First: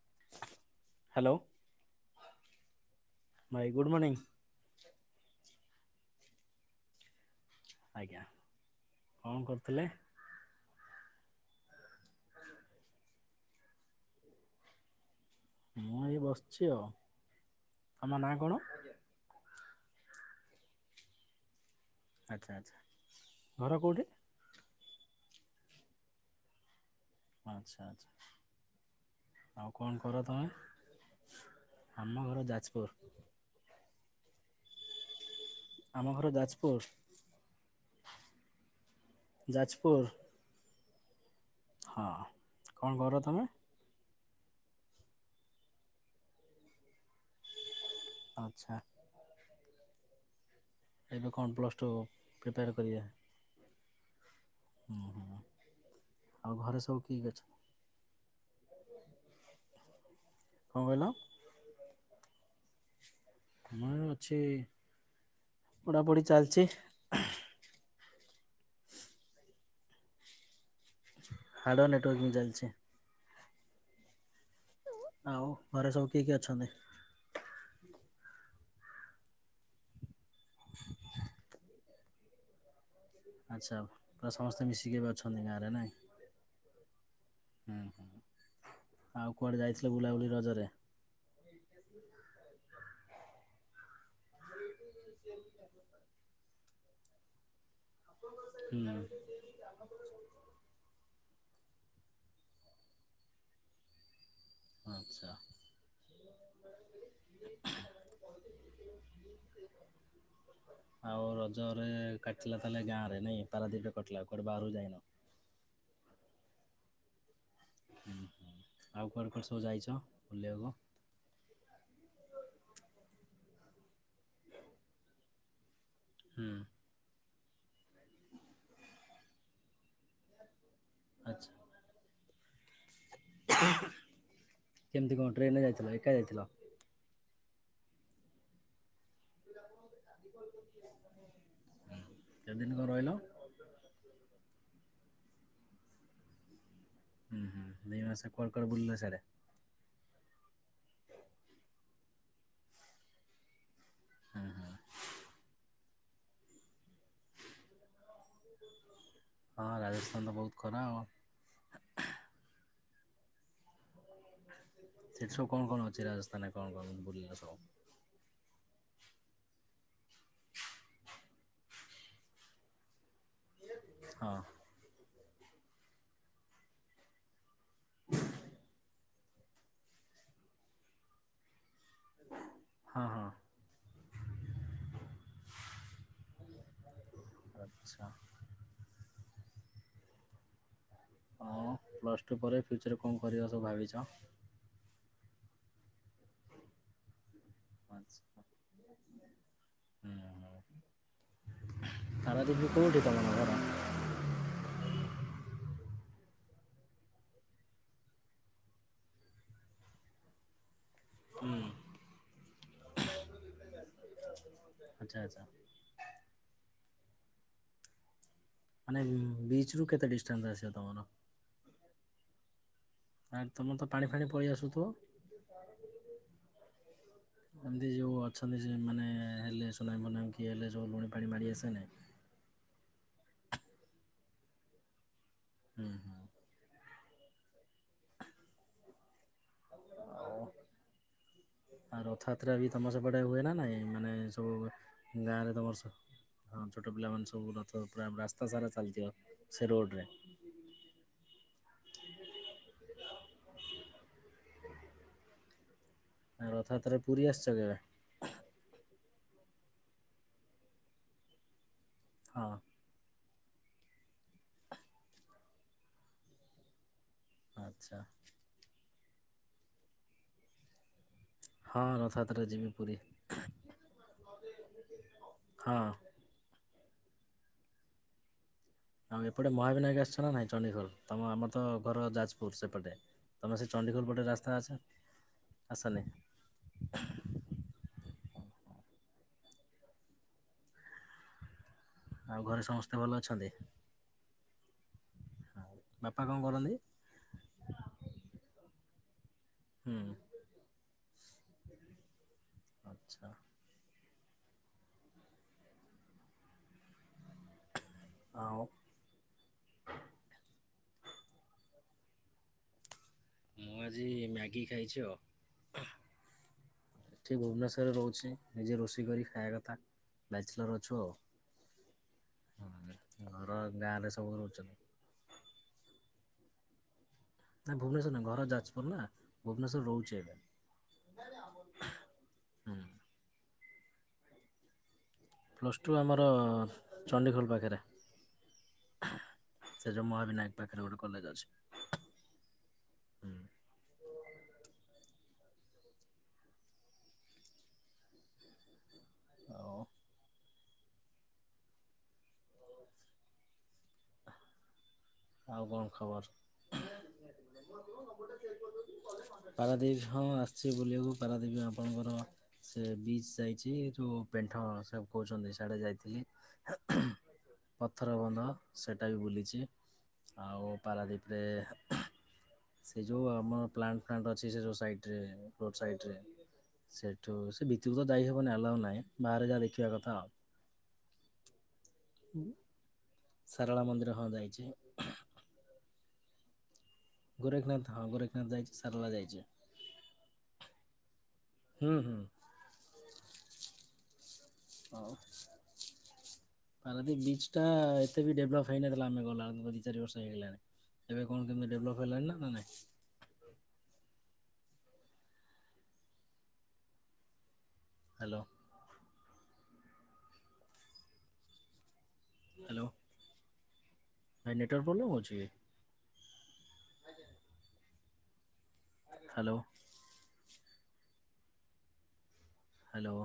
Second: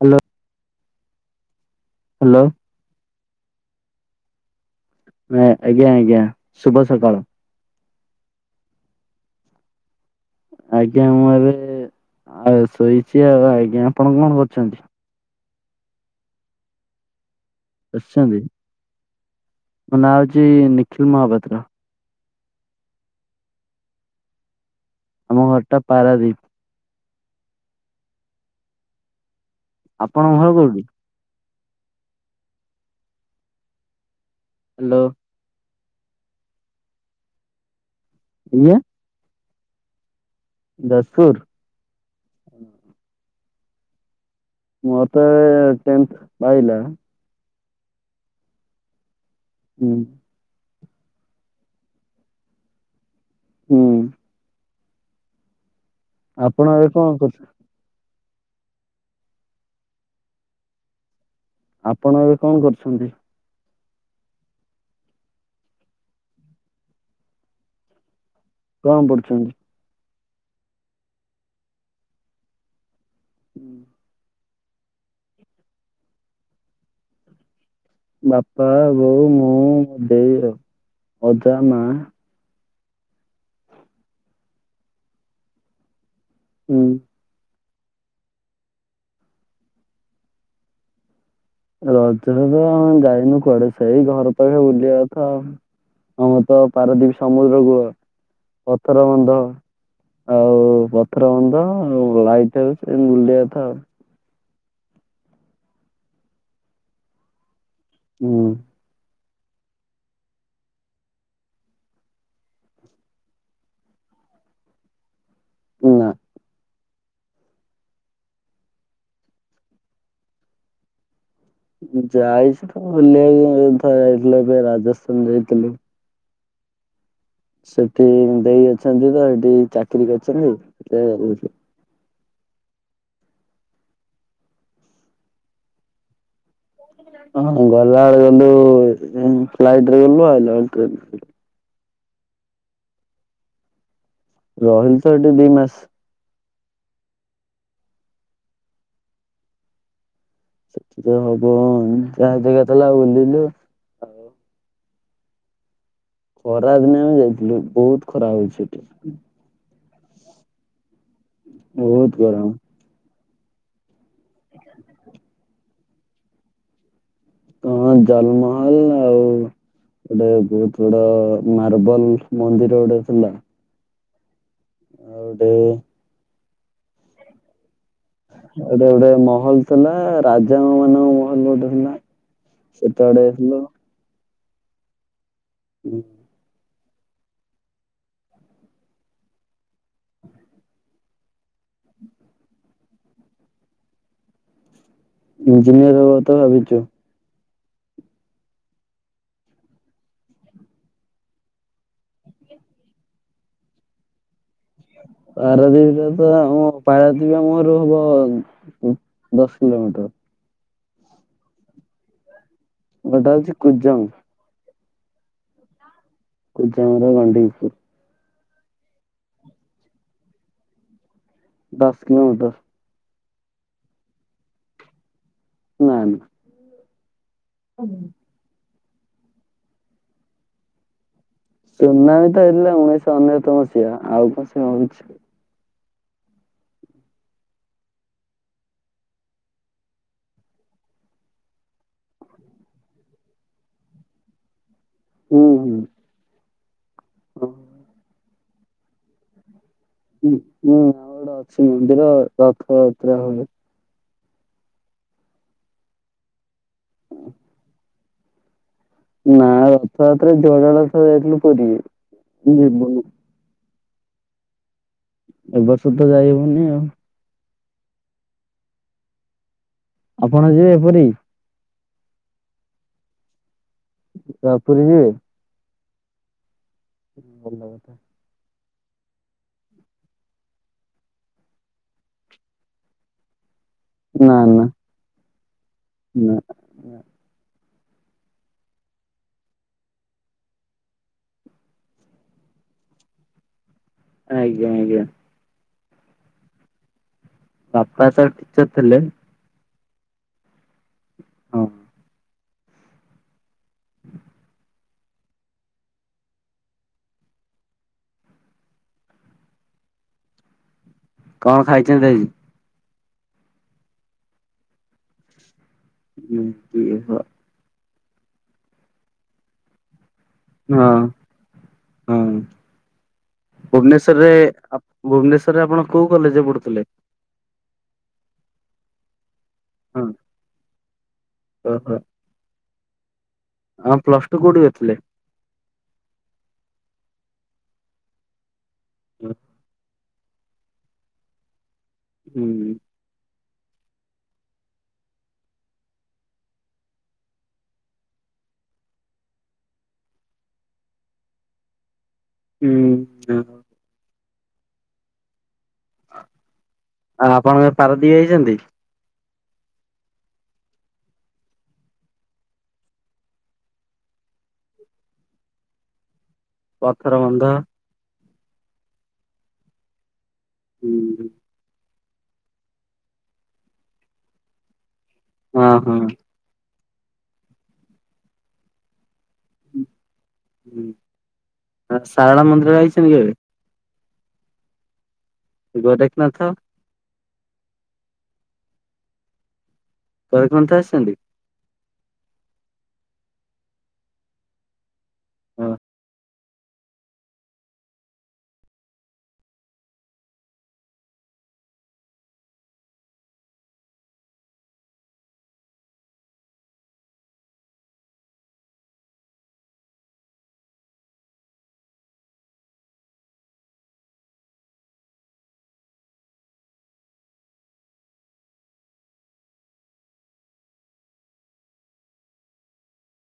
ହା ଲୋ। Hello. Hello. ଭାଇ good morning. ନା ଆଜ୍ଞା ଆଜ୍ଞା ଶୁଭ ସକାଳ। ଆଜ୍ଞା କଣ କରୁଥିଲେ? ଆଜ୍ଞା ମୁଁ ଏବେ ଆଉ ଶୋଇଛି ଆଉ ଆଜ୍ଞା ଆପଣ କଣ କରୁଛନ୍ତି? ମୁଁ ଏଇ ବସିଛି ଆଉ। ତମ ନାଁ ବସିଛନ୍ତି? କଣ? ମୋ ନାଁ ହଉଛି ନିଖିଲ୍ ମହାପାତ୍ର। ଆଚ୍ଛା ଆଚ୍ଛା। ଘର କୋଉଠି? ଆମ ଘରଟା ପାରାଦ୍ବୀପ। ଆଚ୍ଛା ଆଚ୍ଛା। ଆଉ କଣ କର ଆପଣଙ୍କ ଘର ତମେ? କୋଉଠି? ଆମ ଘର ଯାଜପୁର। ହାଲୋ। ଆମ ଘର ଯାଜପୁର। ଇଏ ଯାଜପୁର। ଯାଜପୁର। ହଁ କଣ କର ତମେ? ମୋର ତ ଏବେ ଟେନ୍ଥ ପାଇଲା। ଆଚ୍ଛା। ହୁଁ। ଏବେ କଣ ପ୍ଲସ୍ ଟୁ ପ୍ରିପେୟାର କରିଆ? ହୁଁ। ହୁଁ ହୁଁ। ଆଉ ଆପଣ ଘରେ ଏବେ ସବୁ କଣ କିଏ ଅଛ କରୁଚ? କଣ କହିଲ? ଆପଣ ଏବେ କଣ କରୁଛନ୍ତି? ମୋର ଅଛି ପଢ଼ା ପଢ଼ି ଚାଲଚି। କଣ ପଢୁଛନ୍ତି? ହାର୍ଡ଼ର୍ ନେଟୱାର୍କିଂ ଚାଲଛି। ହୁଁ। ଆଉ ଘରେ ସବୁ କିଏ କିଏ ଅଛନ୍ତି? ବାପା, ବୋଉ, ମୁଁ, ମୋ ଦେଇ ଆଉ ଅଜା, ମାଆ। ଆଚ୍ଛା ପୁରା ସମସ୍ତେ ମିଶିକି ଏବେ ଅଛନ୍ତି ଗାଁରେ ନାଇଁ। ହୁଁ। ହୁଁ ହୁଁ। ଆଉ କୁଆଡ଼େ ଯାଇଥିଲେ ବୁଲାବୁଲି ରଜରେ? ରଜ ରେ ତ ଆମେ ଯାଇନୁ କୁଆଡେ ସେଇ ଘର ପାଖେ ବୁଲି ଏଇଆ କଥା ଆଉ ଆମର ତ ପାରାଦ୍ବୀପ ସମୁଦ୍ର କୂଳ। ହୁଁ ପଥର ବନ୍ଧ ଆଉ ପ ରନ୍ଧ ଆଉ ଲାଇଟ୍ ହାଉସ ଏମିତି ବୁଲିଆ କଥା ଆଉ। ଆଚ୍ଛା। ହୁଁ ଆଉ ରଜରେ କାଚିଲା ତାହେଲେ ଗାଁରେ ନାଇଁ ପାରାଦ୍ୱୀପ ରେ କଟିଲା କୁଆଡ଼େ ବାହାରକୁ ଯାଇନ। ନା। ହୁଁ ହୁଁ ଆଉ କୁଆଡେ କୁଆଡେ ସବୁ ଯାଇଛ ବୁଲିଆକୁ? ଯାଇଛୁ ତ ବୁଲିଆକୁ ଏଇ ତ ଯାଇଥିଲୁ ଏବେ ରାଜସ୍ଥାନ ଯାଇଥିଲୁ। ହୁଁ। ସେଠି ଦେଇ ଅଛନ୍ତି ତ ଦେଇ ଚାକିରୀ କରିଛନ୍ତି ତ ଯାଇଥିଲୁ। କେମତି କଣ ଟ୍ରେନ ରେ ଯାଇଥିଲ ଏକା ଯାଇଥିଲ? ହଁ ଗଲା ବେଳେ ଗଲୁ ଉଁ ଫ୍ଲାଇଟ ରେ ଗଲୁ ଆଇଲା ବେଳେ ଟ୍ରେନ ରେ ଆଇଲୁ। ହୁଁ କେତେ ଦିନି କଣ ରହିଲ? ରହିଲି ତ ଏଠି ଦି ମାସ। ହୁଁ ହୁଁ ଦି ମାସେ କୁଆଡେ କୁଆଡେ ବୁଲିଲ ସାଡ଼େ? ସେଠି ତ ହବ ଯାହା ଜାଗା ଥେଲା ବୁଲିଲୁ ଆଉ। ହୁଁ ଖରା ଦିନେ ଆମେ ଯାଇଥିଲୁ ବହୁତ ଖରା ହଉଛି ସେଠି। ହଁ ରାଜସ୍ଥାନ ତ ବହୁତ୍ ଖରା ଆଉ ବହୁତ ଗରମ ସେଠି ସବୁ କଣ କଣ ଅଛି ରାଜସ୍ଥାନରେ କଣ କଣ ବୁଲିଲ? ସବୁ? ହଁ ତାଜମହଲ ଆଉ ଗୋଟେ ବହୁତ ଗୁଡ଼ା ମାର୍ବଲ ମନ୍ଦିର ଗୋଟେ ଥିଲା। ହଁ। ଆଉ ଗୋଟେ ଗୋଟେ ଗୋଟେ ମହଲ ଥିଲା ରାଜା ମାନଙ୍କ ମହଲ ଗୋଟେ ଥିଲା। ହଁ ସେତେ ଆଡ଼େ ହଁ ଆସିଲ। ହୁଁ ଆଚ୍ଛା। ଆଉ ପ୍ଲସ୍ ଟୁ ପରେ ଫ୍ୟୁଚର୍ ରେ କଣ କରିବା ସବୁ ଭାବିଛ? ଇଞ୍ଜିନିଅର ହେବା ତ ଭାବିଛୁ। ଆଚ୍ଛା ହୁଁ ପାରାଦ୍ଵୀପ ରେ କୋଉଠି ତମ ଘର। ପାରାଦୀପୀଟା ତ ଆମ ପାରାଦ୍ୱୀପୀ ଆମ ଘରୁ ହବ ଉଁ ଦଶ କିଲୋମିଟର। ହୁଁ। ଘରଟା ହଉଚି କୁଜଙ୍ଗ୍। ଆଚ୍ଛା ଆଚ୍ଛା। [unintelligible] ମାନେ ବିଚରୁୁ କେତେ ଡିଷ୍ଟାନ୍ସ୍ ଆସିବ ତମର। ଦଶ କିିଲୋମିଟର। ଆ ତୁମେ ତ ପାଣି ଫାଣି ପଳେଇ ଆସୁଥିବ। ନା ନାଁ ଏମତି ଯୋଉ ଅଛନ୍ତି, ସେ ମାନେ ହେଲେ ସୁନାମି ଫନାମି କି ହେଲେ ଯୋଉ ମା ସୁନାମୀ ତ ହେଇଥିଲା ଉଣେଇଶହ ଅନସତ ମସିହା ଆଉ କଣ ସୁନାମି ଆସିଛିକି। ହୁଁ ହୁଁ। ଆଉ [inaudible] ଆଉ ରଥଯାତ୍ରା ବି ତମ ସେପଟେ ହୁଏ ନା ନାଇଁ, ମାନେ ସବୁ ହୁଁ ଗାଁରେ ହୁଁ। ତମର ସେ ଛୋଟ ପିଲାମାନେ ହଁ, ସବୁ ରଥ ପୁରା ରାସ୍ତା ସାରା ଚାଲିଥିବ। ସେ ରୋଡ଼ରେ। ହଁ ହଁ ଆଉ ଗୋଟେ ଅଛି ମନ୍ଦି ରଥଯାତ୍ରା ହୁଏ। ରଥଯାତ୍ରାରେ ପୁରୀ ଆସିଛ କେବେ? ନା ରଥଯାତ୍ରା [unintelligible] ଯଥିଲୁ ପୁରୀ ହଁ [unintelligible] ଏ ବର୍ଷ ତ ଯାଇହବନି ଆଉ। ଆଚ୍ଛା। ଆପଣ ଯିବେ ପୁରୀ। ହଁ ରଥାଯାତ୍ରା ଯିବି ପୁରୀ ଆ, ପୁରୀ ହଁ। ହୁଁ ଭଲକଥା। ଆଉ ଏପଟେ ମହାବିନାୟକ ଆସିଛ ନା ନାହିଁ ଚଣ୍ଡିଖୋଲ। ତମ ଆମର ତ ଘର ଯାଜପୁର ସେପଟେ। ତୁମେ ସେ ଚଣ୍ଡିଖୋଲ ପଟେ ନା ରାସ୍ତା ନା ଆସ ଆସନି। ନା ଆଉ ଘରେ ସମସ୍ତେ ଭଲ ଅଛନ୍ତି। ଆଜ୍ଞା ଆଜ୍ଞା। ବାପା କଣ କରନ୍ତି। ବାପା ତ ଟିଚର ଥିଲେ। ହୁଁ। ହଁ। ଆଚ୍ଛା। ଆଉ। କଣ ଖାଇଛନ୍ତି ଆଜି। ମୁଁ ଆଜି ମ୍ୟାଗି ଖାଇଛି ଆଉ। ହୁଁ ହୁଁ ଅ ଛି, ନିଜେ ରୋଷେଇ କରି ଖାଇବା କଥା। ବ୍ୟାଚଲର ହଁ ଅଛୁ ଆଉ। ହଁ ହୁଁ, ଘର ଗାଁରେ ସବୁ ରହୁଛନ୍ତି। ଭୁବନେଶ୍ୱରରେ ଭୁବନେଶରରେ ଆପଣ କୋଉ କଲେଜରେ ପଢୁଥିଲେ। ନାଇଁ ଭୁବନେଶ୍ୱର ନୁହେଁ ଘର ଯାଜପୁର ନା। ଭୁବନେଶ୍ୱର ହଁ ରହୁଛି ଏବେ ହୁଁ। ଆଁ ପ୍ଲସ ଟୁ କୋଉଠି କରିଥିଲେ? ପ୍ଲସ୍ ଟୁ ଆମର ଚଣ୍ଡିଖୋଲ ପାଖରେ। ସେ ଯୋଉ ମହାବିନାୟକ ପାଖରେ ଗୋଟେ କଲେଜ ଅଛି। ହୁଁ। ହୁଁ ଆଉ ହୁଁ ଆଉ ଆଉ କଣ ଖବର? ଅ ଆପଣ କେବେ ପାରଦୀପ ଯାଇଛନ୍ତି? ପାରାଦ୍ୱୀପ ହଁ ଆସିଛି ବୁଲିବାକୁ ପାରାଦ୍ୱୀପ ଆପଣଙ୍କର ସେ ବିଚ୍ ଯାଇଛି ଯେଉଁ ପେଣ୍ଟ ହଁ ସେମ୍ କହୁଚନ୍ତି ସିଆଡେ ଯାଇଥିଲି। ପଥର ବନ୍ଧ। ହଁ ସେଇଟା ବି ବୁଲିଛି ଆଉ ହଁ ପାରାଦ୍ୱୀପରେ ସେ ଯେଉଁ ଆମ ପ୍ଲାନ୍ ଫ୍ଲାଣ୍ଟ ଅଛି ସେ ଯେଉଁ ସାଇଟରେ ରୋଡ଼୍ ହଁ। ସାଇଟ୍ରେ ସେଠୁ ସେ ଭିତକୁ ତ ଯାଇ ହେବନି ଆଲାଉ ନାହିଁ ବାହାରେ ଯାହା ଦେଖିବା କଥା ଆଉ। ଆ ସାରଳା ମନ୍ଦିର ଯାଇଛନ୍ତି କେବେ? ହ ଯାଇଛି। ଗୋରେଖନାଥ? ଗୋରେଖନାଥ ହଁ ଗୋରେଖନାଥ ଯାଇଛି ସାରଲା ଯାଇଛି। ଗୋରେଖନାଥ ଆସିଛନ୍ତି? ହୁଁ ହୁଁ। ହଁ। ପାରାଦୀପ ବିଚ ଟା ଏତେ ବି ଡେଭଲପ ହେଇନଥିଲା ଆମେ ଗଲାବେଳକୁ ଦୁଇ ଚାରି ବର୍ଷ ହେଇଗଲାଣି ଏବେ କଣ କେମତି ଡେଭଲପ ହେଲାଣି ନା ନାଇଁ? ହ୍ୟାଲୋ। ହ୍ୟାଲୋ। ଭାଇ ନେଟୱାର୍କ ପ୍ରୋବ୍ଲେମ୍ ହୋଉଛି କି? ହ୍ୟାଲୋ। ହ୍ୟାଲୋ।